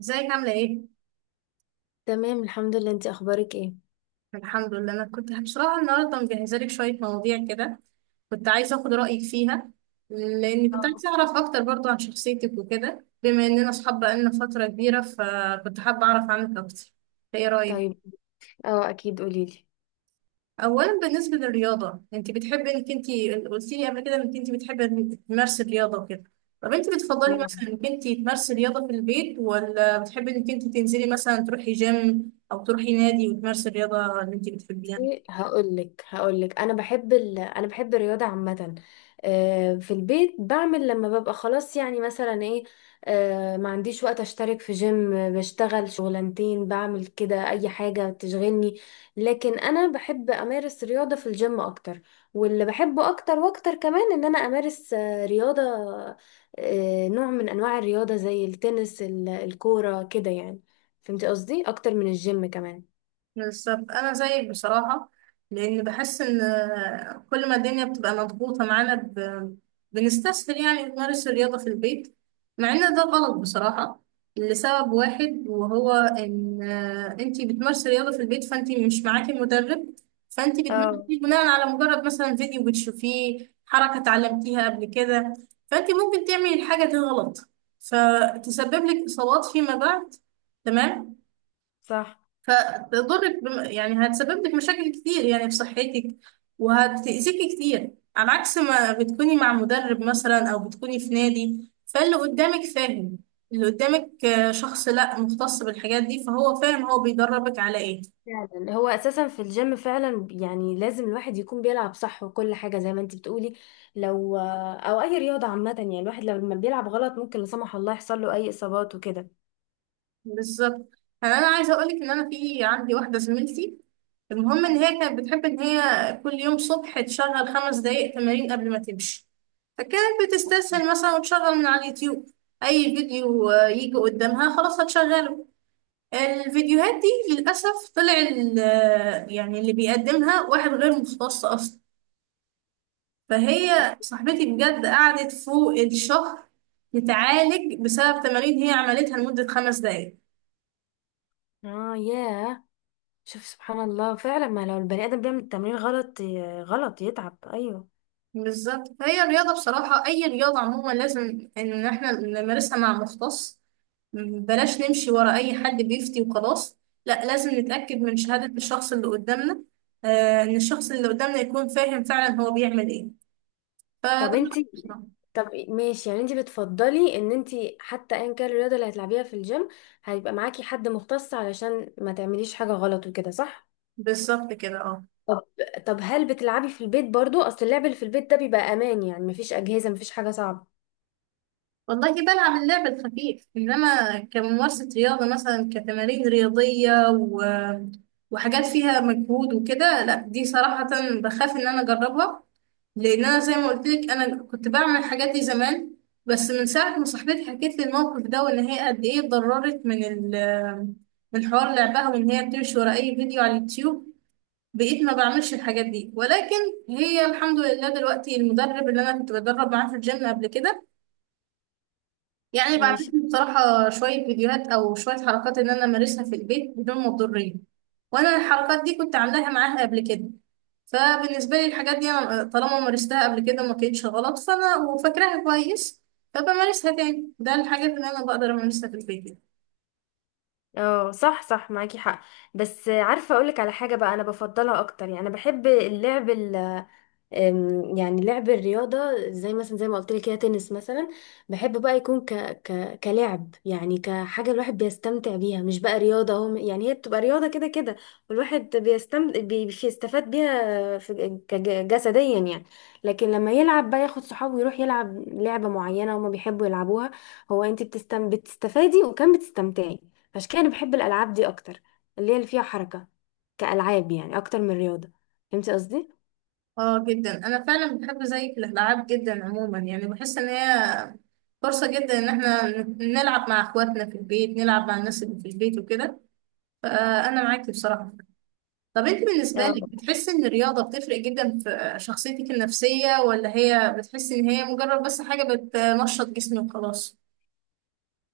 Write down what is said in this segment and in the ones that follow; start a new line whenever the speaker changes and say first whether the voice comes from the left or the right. right: ازيك عاملة ايه؟
left: تمام الحمد لله، انتي اخبارك ايه؟
right: الحمد لله. انا كنت بصراحة النهاردة مجهزة لك شوية مواضيع كده، كنت عايزة اخد رأيك فيها، لاني كنت
left: آه.
right: عايزة اعرف اكتر برضو عن شخصيتك وكده، بما اننا اصحاب بقالنا فترة كبيرة، فكنت حابة اعرف عنك اكتر. ايه رأيك؟
left: طيب. اه اكيد قوليلي.
right: اولا، بالنسبة للرياضة، انت بتحبي انك انت قلتي لي قبل كده انك انت بتحبي انك تمارسي الرياضة وكده. طب انت بتفضلي
left: آه.
right: مثلا انك انت تمارسي الرياضة في البيت، ولا بتحبي انك انت تنزلي مثلا تروحي جيم او تروحي نادي وتمارسي الرياضة اللي انت بتحبيها؟
left: ايه، هقول لك انا بحب الرياضه عامه. في البيت بعمل لما ببقى خلاص، يعني مثلا ايه. ما عنديش وقت اشترك في جيم، بشتغل شغلانتين، بعمل كده اي حاجه تشغلني. لكن انا بحب امارس رياضه في الجيم اكتر، واللي بحبه اكتر واكتر كمان ان انا امارس رياضه، نوع من انواع الرياضه زي التنس الكوره كده يعني. فهمتي قصدي؟ اكتر من الجيم كمان.
right: بالظبط، انا زيك بصراحه. لان بحس ان كل ما الدنيا بتبقى مضغوطه معانا بنستسهل يعني نمارس الرياضه في البيت. مع ان ده غلط بصراحه، لسبب واحد وهو ان انتي بتمارسي الرياضه في البيت، فانتي مش معاكي مدرب، فانتي
left: اه،
right: بتمارسي بناء على مجرد مثلا فيديو بتشوفيه، حركه اتعلمتيها قبل كده، فانتي ممكن تعملي الحاجه دي غلط، فتسبب لك اصابات فيما بعد. تمام.
left: صح.
right: فتضرك يعني هتسبب لك مشاكل كتير يعني في صحتك، وهتأذيكي كتير، على عكس ما بتكوني مع مدرب مثلا أو بتكوني في نادي، فاللي قدامك فاهم. اللي قدامك شخص لا مختص بالحاجات دي، فهو فاهم هو بيدربك على ايه.
left: فعلا هو اساسا في الجيم فعلا يعني لازم الواحد يكون بيلعب صح، وكل حاجه زي ما انت بتقولي. لو او اي رياضه عامه يعني الواحد لو لما بيلعب غلط ممكن لا سمح الله يحصل له اي اصابات وكده.
right: بالظبط. يعني انا عايزه اقولك ان انا في عندي واحده زميلتي. المهم ان هي كانت بتحب ان هي كل يوم صبح تشغل 5 دقايق تمارين قبل ما تمشي. فكانت بتستسهل مثلا وتشغل من على اليوتيوب اي فيديو يجي قدامها، خلاص هتشغله. الفيديوهات دي للاسف طلع يعني اللي بيقدمها واحد غير مختص اصلا. فهي صاحبتي بجد قعدت فوق الشهر تتعالج بسبب تمارين هي عملتها لمدة 5 دقايق.
left: اه، ياه. شوف سبحان الله، فعلا ما لو البني ادم بيعمل التمرين غلط غلط يتعب، ايوه.
right: بالظبط، هي الرياضة بصراحة أي رياضة عموما لازم إن إحنا نمارسها مع مختص. بلاش نمشي ورا أي حد بيفتي وخلاص. لا، لازم نتأكد من شهادة الشخص اللي قدامنا، إن الشخص اللي قدامنا يكون فاهم فعلا هو بيعمل إيه. فده
left: طب انت
right: رأيي بصراحة.
left: طب ماشي، يعني انت بتفضلي ان انت حتى ايا كان الرياضه اللي هتلعبيها في الجيم هيبقى معاكي حد مختص علشان ما تعمليش حاجه غلط وكده، صح؟
right: بالظبط كده، اه.
left: طب طب هل بتلعبي في البيت برضو؟ اصل اللعب اللي في البيت ده بيبقى امان، يعني مفيش اجهزة مفيش حاجة صعبة.
right: والله بلعب اللعب الخفيف إنما كممارسة رياضة مثلا كتمارين رياضية وحاجات فيها مجهود وكده. لا دي صراحة بخاف إن أنا أجربها. لأن أنا زي ما قلت لك أنا كنت بعمل الحاجات دي زمان. بس من ساعة ما صاحبتي حكيت لي الموقف ده، وإن هي قد إيه اتضررت من حوار لعبها، وإن هي بتمشي ورا أي فيديو على اليوتيوب، بقيت ما بعملش الحاجات دي. ولكن هي الحمد لله دلوقتي المدرب اللي أنا كنت بدرب معاه في الجيم قبل كده يعني بعتت
left: ماشي.
right: لي بصراحة شوية فيديوهات أو شوية حركات إن أنا أمارسها في البيت بدون مضرية. وأنا الحركات دي كنت عاملاها معاها قبل كده، فبالنسبة لي الحاجات دي أنا طالما مارستها قبل كده وما كانتش غلط، فأنا وفاكراها كويس، فبمارسها تاني. ده الحاجات اللي أنا بقدر أمارسها في البيت يعني.
left: اه، صح صح، معاكي حق. بس عارفة اقولك على حاجة بقى، انا بفضلها اكتر، يعني انا بحب اللعب، يعني لعب الرياضة، زي مثلا زي ما قلت لك كده تنس مثلا. بحب بقى يكون كلعب، يعني كحاجة الواحد بيستمتع بيها مش بقى رياضة، هو يعني هي بتبقى رياضة كده كده، والواحد بيستفاد بيها جسديا يعني. لكن لما يلعب بقى ياخد صحابه ويروح يلعب لعبة معينة هما بيحبوا يلعبوها، هو انت بتستفادي وكمان بتستمتعي. عشان كده انا بحب الألعاب دي أكتر، اللي هي اللي فيها حركة، كألعاب يعني أكتر من رياضة. فهمتي قصدي؟
right: اه جدا، أنا فعلا بحب زيك الألعاب جدا عموما، يعني بحس إن هي فرصة جدا إن احنا نلعب مع إخواتنا في البيت، نلعب مع الناس اللي في البيت وكده. فأنا معاكي بصراحة. طب انت بالنسبة لك بتحسي ان الرياضة بتفرق جدا في شخصيتك النفسية، ولا هي بتحسي ان هي مجرد بس حاجة بتنشط جسمك وخلاص؟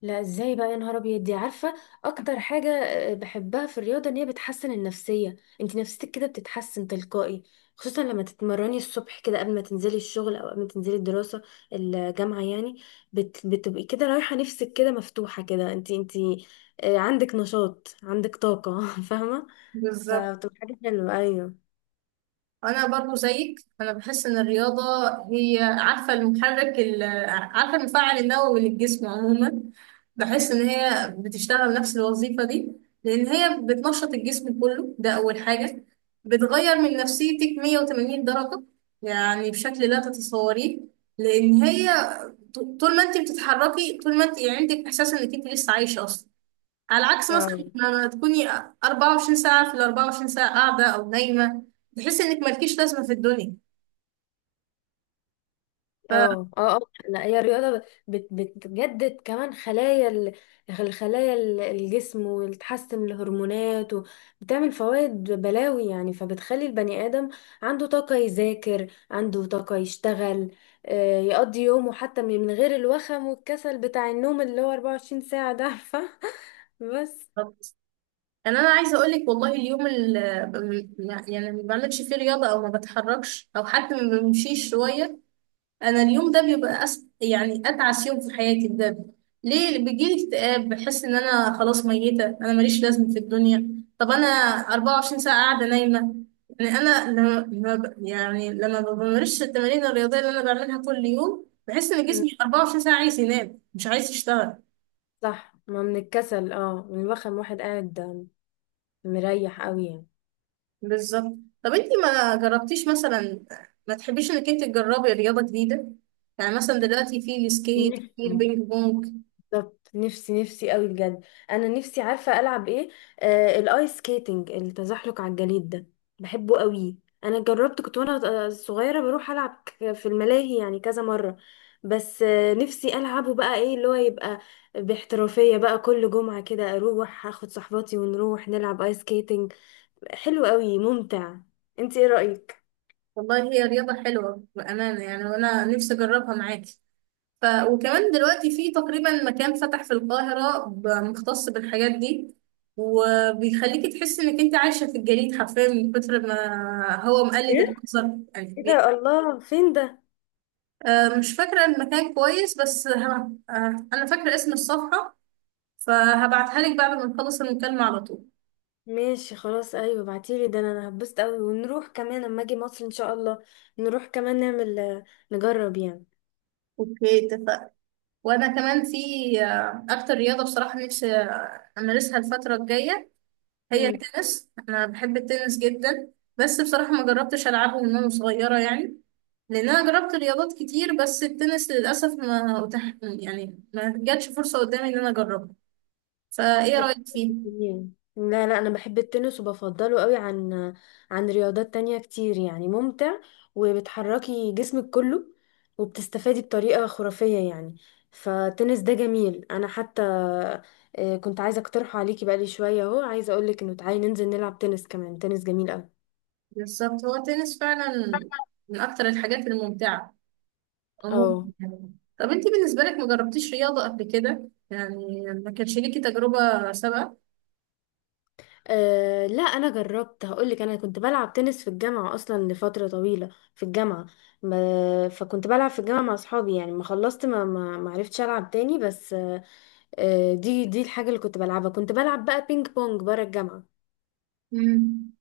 left: لا، ازاي بقى يا نهار ابيض، دي عارفه اكتر حاجه بحبها في الرياضه ان هي بتحسن النفسيه. انت نفسيتك كده بتتحسن تلقائي، خصوصا لما تتمرني الصبح كده قبل ما تنزلي الشغل او قبل ما تنزلي الدراسه، الجامعه يعني. بتبقي كده رايحه، نفسك كده مفتوحه كده، انت عندك نشاط، عندك طاقه فاهمه؟
right: بالظبط.
left: فبتبقى حاجه حلوه، ايوه.
right: انا برضو زيك، انا بحس ان الرياضه هي، عارفه، عارفه المفاعل النووي للجسم عموما. بحس ان هي بتشتغل نفس الوظيفه دي، لان هي بتنشط الجسم كله، ده اول حاجه. بتغير من نفسيتك 180 درجه، يعني بشكل لا تتصوريه. لان هي طول ما انت بتتحركي طول ما انت يعني عندك احساس انك انت لسه عايشه اصلا، على عكس مثلا لما تكوني 24 ساعة في ال 24 ساعة قاعدة أو نايمة، تحسي إنك مالكيش لازمة في الدنيا. ف
left: اه اه اه. لا، هي الرياضة بتجدد كمان الجسم، وتحسن الهرمونات، وبتعمل فوائد بلاوي يعني، فبتخلي البني آدم عنده طاقة يذاكر، عنده طاقة يشتغل، يقضي يومه حتى من غير الوخم والكسل بتاع النوم اللي هو 24 ساعة ده، عارفة؟ بس.
right: يعني أنا عايزة أقول لك والله اليوم اللي يعني ما بعملش فيه رياضة أو ما بتحركش أو حتى ما بمشيش شوية، انا اليوم ده بيبقى يعني اتعس يوم في حياتي ده. ليه؟ بيجيلي اكتئاب، بحس ان انا خلاص ميته، انا ماليش لازمه في الدنيا. طب انا 24 ساعه قاعده نايمه، يعني انا يعني لما ما بمارسش التمارين الرياضيه اللي انا بعملها كل يوم، بحس ان
left: مم.
right: جسمي 24 ساعه عايز ينام مش عايز يشتغل.
left: صح، ما من الكسل، اه من الوخم، واحد قاعد مريح قوي يعني.
right: بالظبط. طب انتي ما جربتيش مثلا، ما تحبيش انك انت تجربي رياضه جديده، يعني مثلا دلوقتي في السكيت، في البينج بونج.
left: بالظبط، نفسي نفسي قوي بجد. انا نفسي عارفه العب ايه. الايس سكيتنج، التزحلق على الجليد ده، بحبه قوي. انا جربت، كنت وانا صغيره بروح العب في الملاهي يعني كذا مره، بس نفسي العبه بقى ايه اللي هو يبقى باحترافيه بقى، كل جمعه كده اروح اخد صحباتي ونروح نلعب ايس سكيتنج، حلو قوي، ممتع. انت ايه رايك؟
right: والله هي رياضة حلوة بأمانة يعني، وأنا نفسي أجربها معاكي. ف... وكمان دلوقتي في تقريبا مكان فتح في القاهرة مختص بالحاجات دي، وبيخليكي تحسي إنك أنت عايشة في الجليد حرفيا من كتر ما هو مقلد
left: إيه؟
right: المنظر يعني
left: ايه ده، الله فين ده؟
right: مش فاكرة المكان كويس، بس أنا فاكرة اسم الصفحة، فهبعتها لك بعد ما نخلص المكالمة على طول.
left: ماشي خلاص، ايوه ابعتيلي ده، انا هبسط قوي، ونروح كمان اما اجي مصر ان شاء الله نروح كمان نعمل، نجرب يعني.
right: اوكي اتفقنا. وانا كمان في اكتر رياضه بصراحه نفسي امارسها الفتره الجايه هي
left: امم.
right: التنس. انا بحب التنس جدا. بس بصراحه ما جربتش العبه من وانا صغيره يعني، لان انا جربت رياضات كتير بس التنس للاسف ما أتاح، يعني ما جاتش فرصه قدامي ان انا اجربه. فايه رايك فيه؟
left: يعني، لا لا، انا بحب التنس وبفضله قوي عن رياضات تانية كتير يعني، ممتع، وبتحركي جسمك كله، وبتستفادي بطريقة خرافية يعني. فالتنس ده جميل، انا حتى كنت عايزة اقترحه عليكي بقالي شوية اهو، عايزة اقولك انه تعالي ننزل نلعب تنس كمان، تنس جميل قوي.
right: بالظبط، هو التنس فعلا من اكتر الحاجات الممتعه عموما
left: اه.
right: يعني. طب انت بالنسبه لك ما جربتيش رياضه قبل كده يعني، ما كانش ليكي تجربه سابقه؟
left: أه لا، انا جربت، هقولك، انا كنت بلعب تنس في الجامعه اصلا لفتره طويله في الجامعه، ما فكنت بلعب في الجامعه مع اصحابي يعني، ما خلصت ما عرفتش العب تاني، بس أه آه، دي الحاجه اللي كنت بلعبها. كنت بلعب بقى بينج بونج بره الجامعه.
right: مم.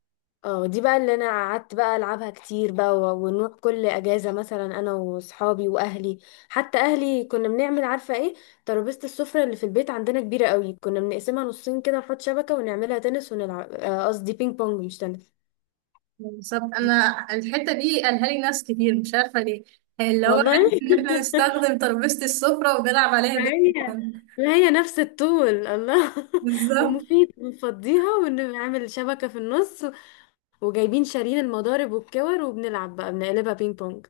left: اه، دي بقى اللي انا قعدت بقى العبها كتير بقى، ونروح كل اجازه مثلا انا واصحابي واهلي، حتى اهلي كنا بنعمل، عارفه ايه، ترابيزه السفره اللي في البيت عندنا كبيره قوي، كنا بنقسمها نصين كده نحط شبكه ونعملها تنس ونلعب، قصدي بينج بونج مش تنس.
right: بالظبط، انا الحته دي قالها لي ناس كتير مش عارفه ليه، يعني اللي هو
left: والله
right: حته ان احنا نستخدم ترابيزه السفره ونلعب عليها
left: لا
right: بينج
left: هي
right: بونج.
left: لا هي نفس الطول، الله
right: بالظبط.
left: ومفيد، بنفضيها ونعمل شبكة في النص، وجايبين شارين المضارب والكور وبنلعب بقى، بنقلبها بينج بونج.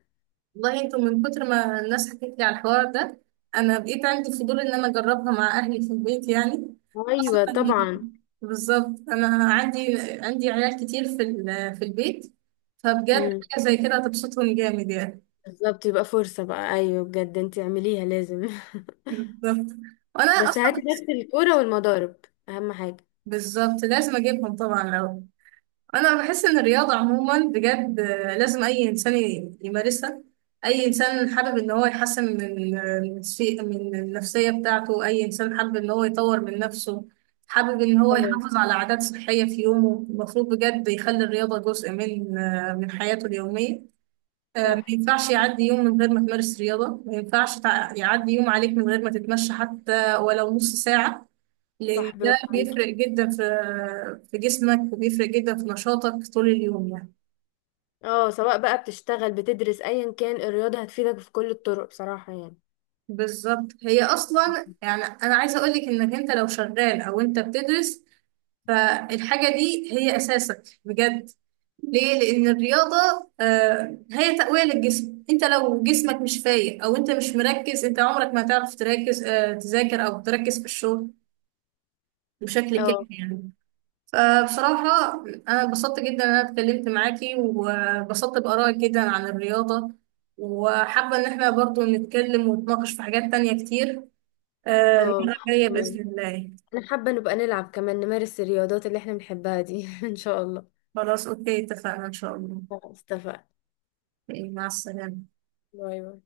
right: والله انتوا من كتر ما الناس حكت لي على الحوار ده انا بقيت عندي فضول ان انا اجربها مع اهلي في البيت يعني. خاصه.
left: ايوه طبعا.
right: بالظبط، انا عندي عيال كتير في في البيت، فبجد
left: امم.
right: حاجه زي كده هتبسطهم جامد يعني.
left: بالظبط، يبقى فرصة بقى، ايوه بجد انت اعمليها لازم.
right: بالظبط، وانا
left: بس هاتي
right: اصلا.
left: نفس الكورة والمضارب، اهم حاجة.
right: بالظبط لازم اجيبهم طبعا لو. انا بحس ان الرياضه عموما بجد، لازم اي انسان يمارسها. اي انسان حابب ان هو يحسن من آه، من شيء- من النفسيه بتاعته، اي انسان حابب ان هو يطور من نفسه، حابب ان هو
left: اه،
right: يحافظ على عادات صحيه في يومه المفروض بجد يخلي الرياضه جزء من حياته اليوميه. ما
left: صح
right: ينفعش يعدي يوم من غير ما تمارس رياضه، ما ينفعش يعدي يوم عليك من غير ما تتمشى حتى ولو نص ساعه، لأن
left: صح،
right: ده
left: برافو عليكي.
right: بيفرق جدا في جسمك، وبيفرق جدا في نشاطك طول اليوم يعني.
left: اه، سواء بقى بتشتغل بتدرس، ايا كان الرياضة هتفيدك في كل الطرق بصراحة يعني.
right: بالظبط، هي أصلا يعني أنا عايزة أقولك إنك أنت لو شغال أو أنت بتدرس، فالحاجة دي هي أساسك بجد. ليه؟ لأن الرياضة هي تقوية للجسم. أنت لو جسمك مش فايق أو أنت مش مركز، أنت عمرك ما هتعرف تركز تذاكر أو تركز في الشغل بشكل كافي
left: اه
right: يعني. فبصراحة أنا اتبسطت جدا إن أنا اتكلمت معاكي، واتبسطت بآرائك جدا عن الرياضة، وحابة إن احنا برضو نتكلم ونتناقش في حاجات تانية كتير
left: اه.
right: المرة الجاية
left: تمام.
right: بإذن الله.
left: انا حابة نبقى نلعب كمان، نمارس الرياضات اللي احنا بنحبها دي ان شاء الله.
right: خلاص أوكي اتفقنا إن شاء الله.
left: خلاص اتفقنا.
right: إيه، مع السلامة.
left: باي باي.